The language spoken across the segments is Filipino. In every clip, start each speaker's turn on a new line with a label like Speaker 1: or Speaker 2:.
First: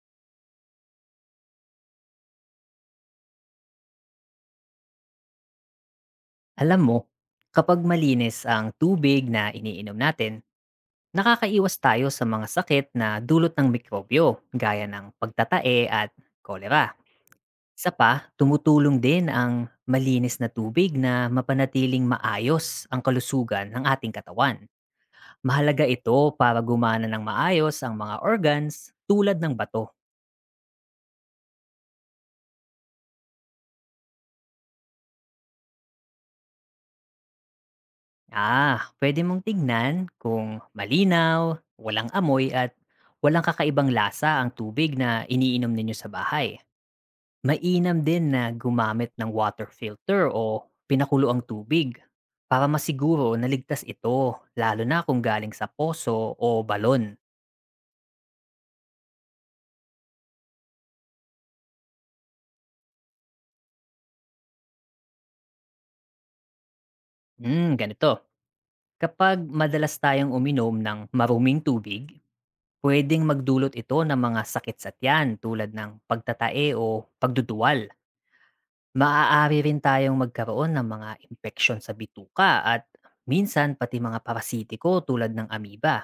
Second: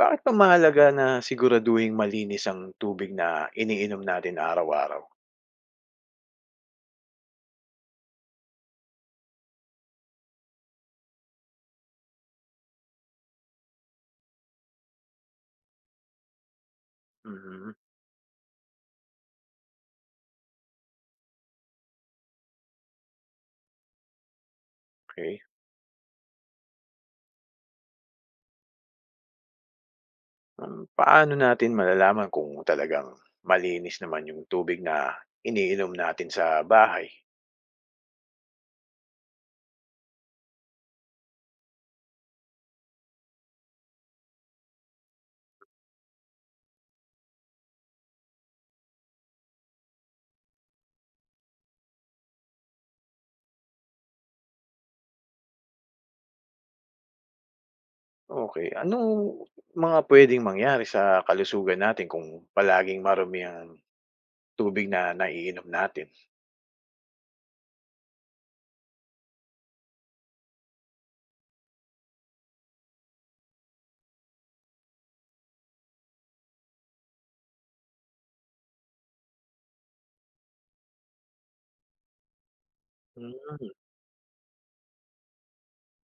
Speaker 1: Bakit ba mahalaga na siguraduhing malinis ang tubig na iniinom natin araw-araw?
Speaker 2: Alam mo, kapag malinis ang tubig na iniinom natin, nakakaiwas tayo sa mga sakit na dulot ng mikrobyo gaya ng pagtatae at kolera.
Speaker 1: Mhm,
Speaker 2: Isa pa, tumutulong din ang malinis na tubig na mapanatiling maayos ang kalusugan ng ating katawan.
Speaker 1: okey.
Speaker 2: Mahalaga ito para gumana ng maayos ang mga organs tulad ng bato.
Speaker 1: Paano natin malalaman kung talagang malinis naman yung tubig na iniinom natin sa bahay?
Speaker 2: Ah, pwede mong tignan kung malinaw, walang amoy at walang kakaibang lasa ang tubig na iniinom ninyo sa bahay. Mainam din na gumamit ng water filter o pinakulo ang tubig para masiguro na ligtas ito, lalo na kung galing sa poso o balon.
Speaker 1: Okay, anong mga puwedeng mangyari sa kalusugan natin kung palaging marumi ang tubig na naiinom natin?
Speaker 2: Ganito: kapag madalas tayong uminom ng maruming tubig, pwedeng magdulot ito ng mga sakit sa tiyan tulad ng pagtatae o pagduduwal. Maaari rin tayong magkaroon ng mga impeksyon sa bituka at minsan
Speaker 1: Hmm,
Speaker 2: pati mga parasitiko tulad ng amoeba.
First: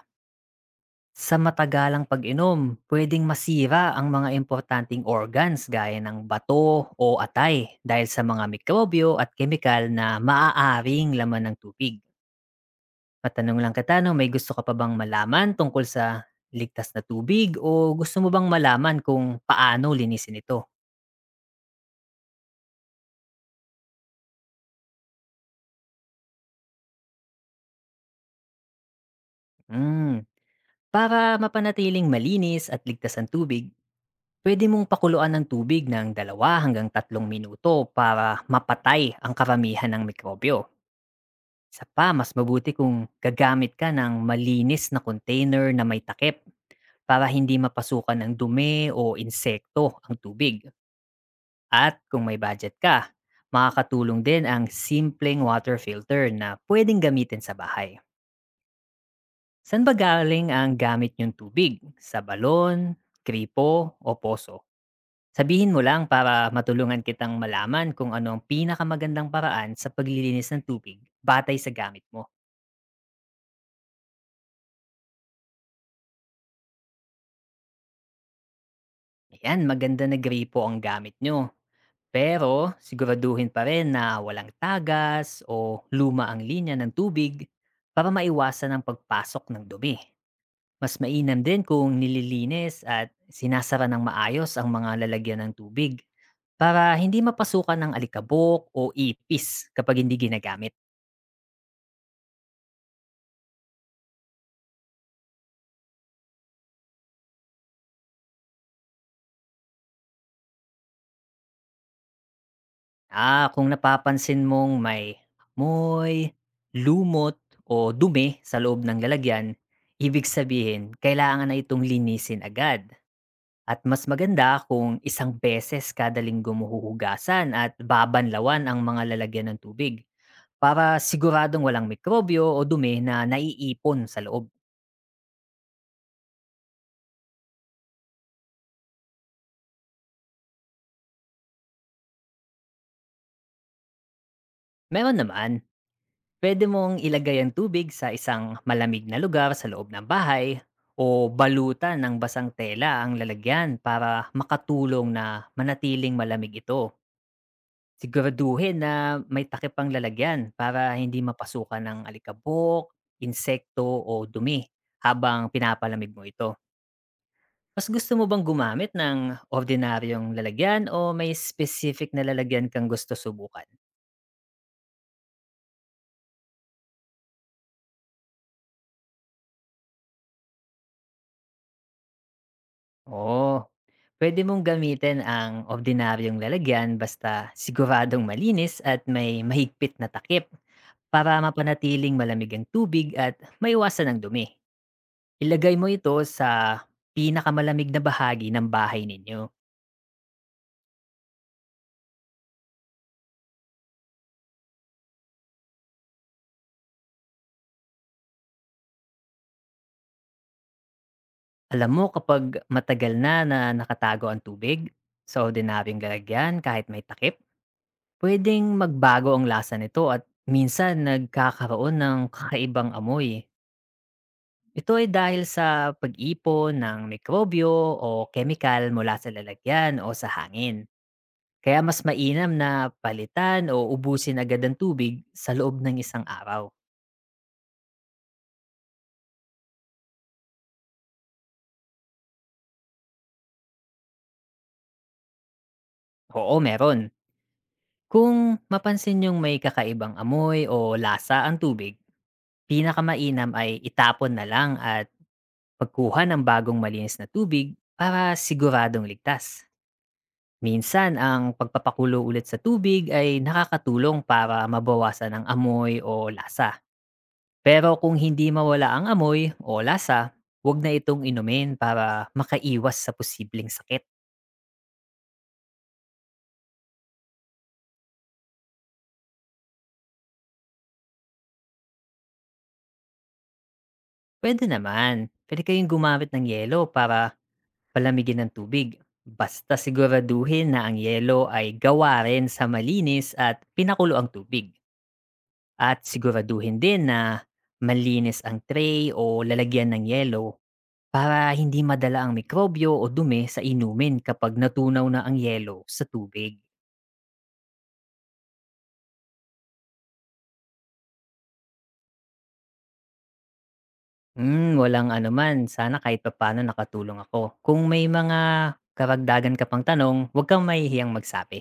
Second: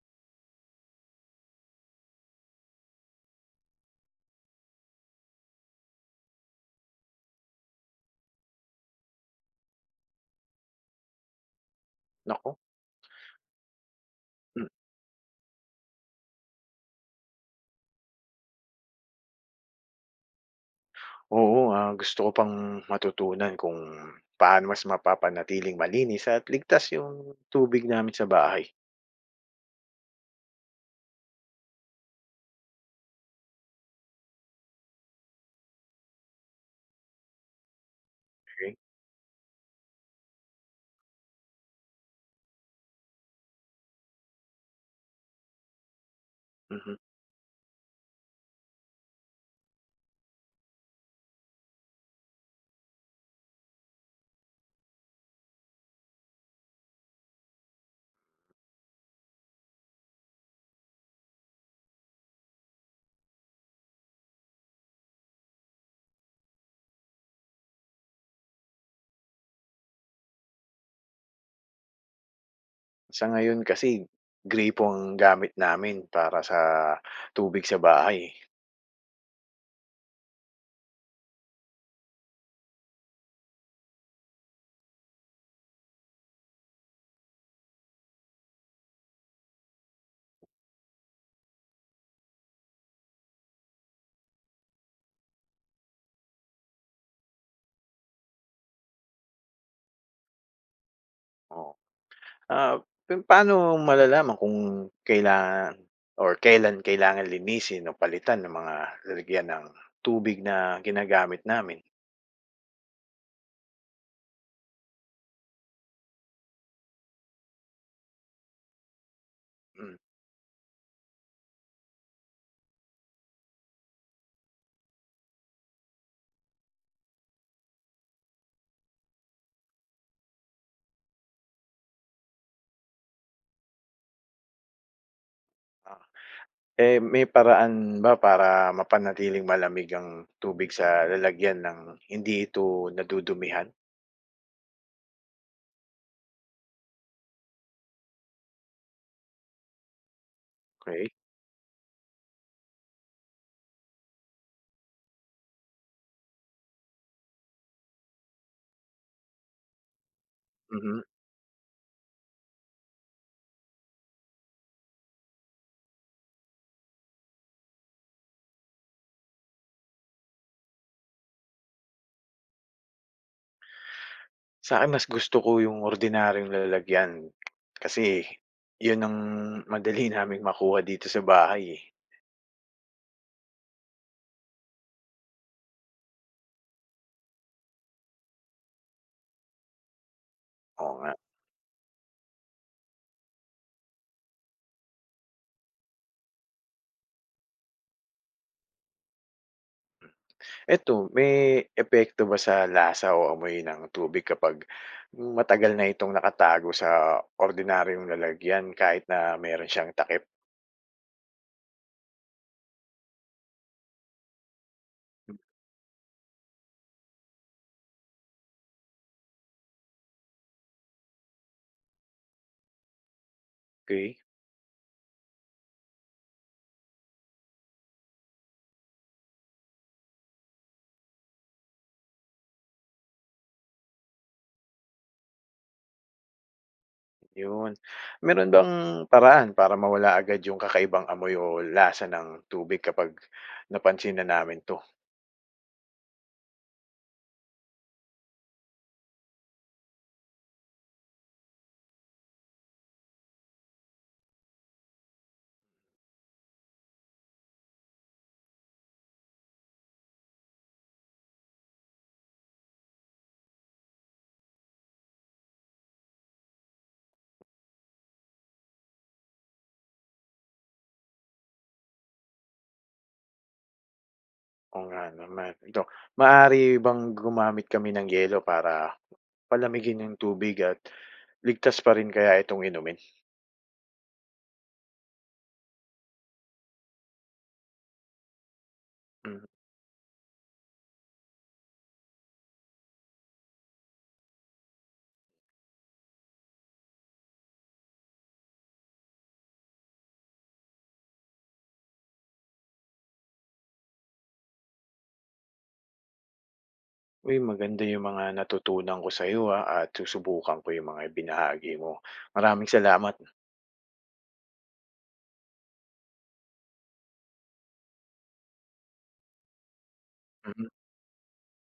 Speaker 2: Sa matagalang pag-inom, pwedeng masira ang mga importanteng organs gaya ng bato o atay dahil sa mga mikrobyo at kemikal na maaaring laman ng tubig.
Speaker 1: naku.
Speaker 2: Matanong lang kita, no, may gusto ka pa bang malaman tungkol sa ligtas na tubig, o gusto mo bang malaman kung paano linisin ito?
Speaker 1: Oo, gusto ko pang matutunan kung paano mas mapapanatiling malinis at ligtas yung tubig namin sa bahay.
Speaker 2: Hmm. Para mapanatiling malinis at ligtas ang tubig, pwede mong pakuluan ng tubig ng dalawa hanggang tatlong minuto para
Speaker 1: Okay.
Speaker 2: mapatay ang karamihan ng mikrobyo. Isa pa, mas mabuti kung gagamit ka ng malinis na container na may takip
Speaker 1: Mhm.
Speaker 2: para hindi mapasukan ng dumi o insekto ang tubig. At kung may budget ka, makakatulong din ang simpleng water filter na pwedeng gamitin sa bahay. Saan ba galing ang gamit yung tubig? Sa balon, kripo o poso? Sabihin mo lang para matulungan kitang malaman kung ano ang pinakamagandang paraan sa paglilinis ng tubig batay sa gamit mo.
Speaker 1: Sa ngayon kasi gripo ang gamit namin para sa tubig sa bahay, eh,
Speaker 2: Ayan, maganda na gripo ang gamit nyo. Pero siguraduhin pa rin na walang tagas o luma ang linya ng tubig para maiwasan ang pagpasok ng dumi. Mas mainam din kung nililinis at sinasara ng maayos ang mga lalagyan ng tubig para hindi mapasukan ng alikabok o ipis kapag hindi ginagamit.
Speaker 1: oo. Ah, paano malalaman kung kailangan or kailan kailangan linisin o palitan ng mga lalagyan ng tubig na ginagamit namin?
Speaker 2: Ah, kung napapansin mong may moy, lumot o dumi sa loob ng lalagyan,
Speaker 1: Hmm.
Speaker 2: ibig sabihin kailangan na itong linisin agad. At mas maganda kung isang beses kada linggo mo huhugasan at babanlawan ang mga lalagyan ng tubig para siguradong walang mikrobyo o dumi na naiipon sa loob.
Speaker 1: Eh, may paraan ba para mapanatiling malamig ang tubig sa lalagyan ng hindi ito nadudumihan?
Speaker 2: Meron naman. Pwede mong ilagay ang tubig sa isang malamig na lugar sa loob ng bahay,
Speaker 1: Okey.
Speaker 2: o balutan ng basang tela ang lalagyan para makatulong na manatiling malamig ito. Siguraduhin na may takip ang lalagyan para
Speaker 1: Mhm.
Speaker 2: hindi mapasukan ng alikabok, insekto o dumi habang pinapalamig mo ito. Mas gusto mo bang gumamit ng ordinaryong lalagyan, o may specific na lalagyan kang gusto subukan?
Speaker 1: Sa'kin mas gusto ko yung ordinaryong lalagyan kasi yun ang madali naming makuha dito sa bahay, eh.
Speaker 2: Oo, puwede mong gamitin ang ordinaryong lalagyan, basta siguradong malinis at may mahigpit na takip
Speaker 1: Oo nga.
Speaker 2: para mapanatiling malamig ang tubig at maiwasan ang dumi. Ilagay mo ito sa pinakamalamig na bahagi ng bahay ninyo.
Speaker 1: Eto, may epekto ba sa lasa o amoy ng tubig kapag matagal na itong nakatago sa ordinaryong lalagyan kahit na meron siyang takip?
Speaker 2: Alam mo, kapag matagal na na nakatago ang tubig sa ordinaryong lalagyan kahit may takip, pwedeng magbago ang lasa nito at minsan nagkakaroon ng kakaibang amoy.
Speaker 1: Okey.
Speaker 2: Ito ay dahil sa pag-ipon ng mikrobyo o chemical mula sa lalagyan o sa hangin. Kaya mas mainam na palitan o ubusin agad ang tubig sa loob ng isang araw.
Speaker 1: Yun. Meron bang paraan para mawala agad yung kakaibang amoy o lasa ng tubig kapag napansin na namin 'to?
Speaker 2: Oo, meron. Kung mapansin yung may kakaibang amoy o lasa ang tubig, pinakamainam ay itapon na lang at pagkuha ng bagong malinis na tubig para siguradong ligtas. Minsan, ang pagpapakulo ulit sa tubig ay nakakatulong para mabawasan ang amoy o lasa. Pero kung hindi mawala ang amoy o lasa, huwag na itong inumin para makaiwas sa posibleng sakit.
Speaker 1: Oo nga naman. Ito, maaari bang gumamit kami ng yelo para palamigin yung tubig at ligtas pa rin kaya itong inumin?
Speaker 2: Pwede naman. Pwede kayong gumamit ng yelo para palamigin ng tubig.
Speaker 1: Hmm.
Speaker 2: Basta siguraduhin na ang yelo ay gawa rin sa malinis at pinakulo ang tubig. At siguraduhin din na malinis ang tray o lalagyan ng yelo para hindi madala ang mikrobyo o dumi sa inumin kapag natunaw na ang yelo sa tubig.
Speaker 1: Uy, maganda yung mga natutunan ko sa iyo at susubukan ko yung mga ibinahagi mo. Maraming salamat.
Speaker 2: Hmm, walang anuman. Sana kahit papaano nakatulong ako. Kung may mga karagdagan ka pang tanong, huwag kang
Speaker 1: Mm.
Speaker 2: mahihiyang magsabi.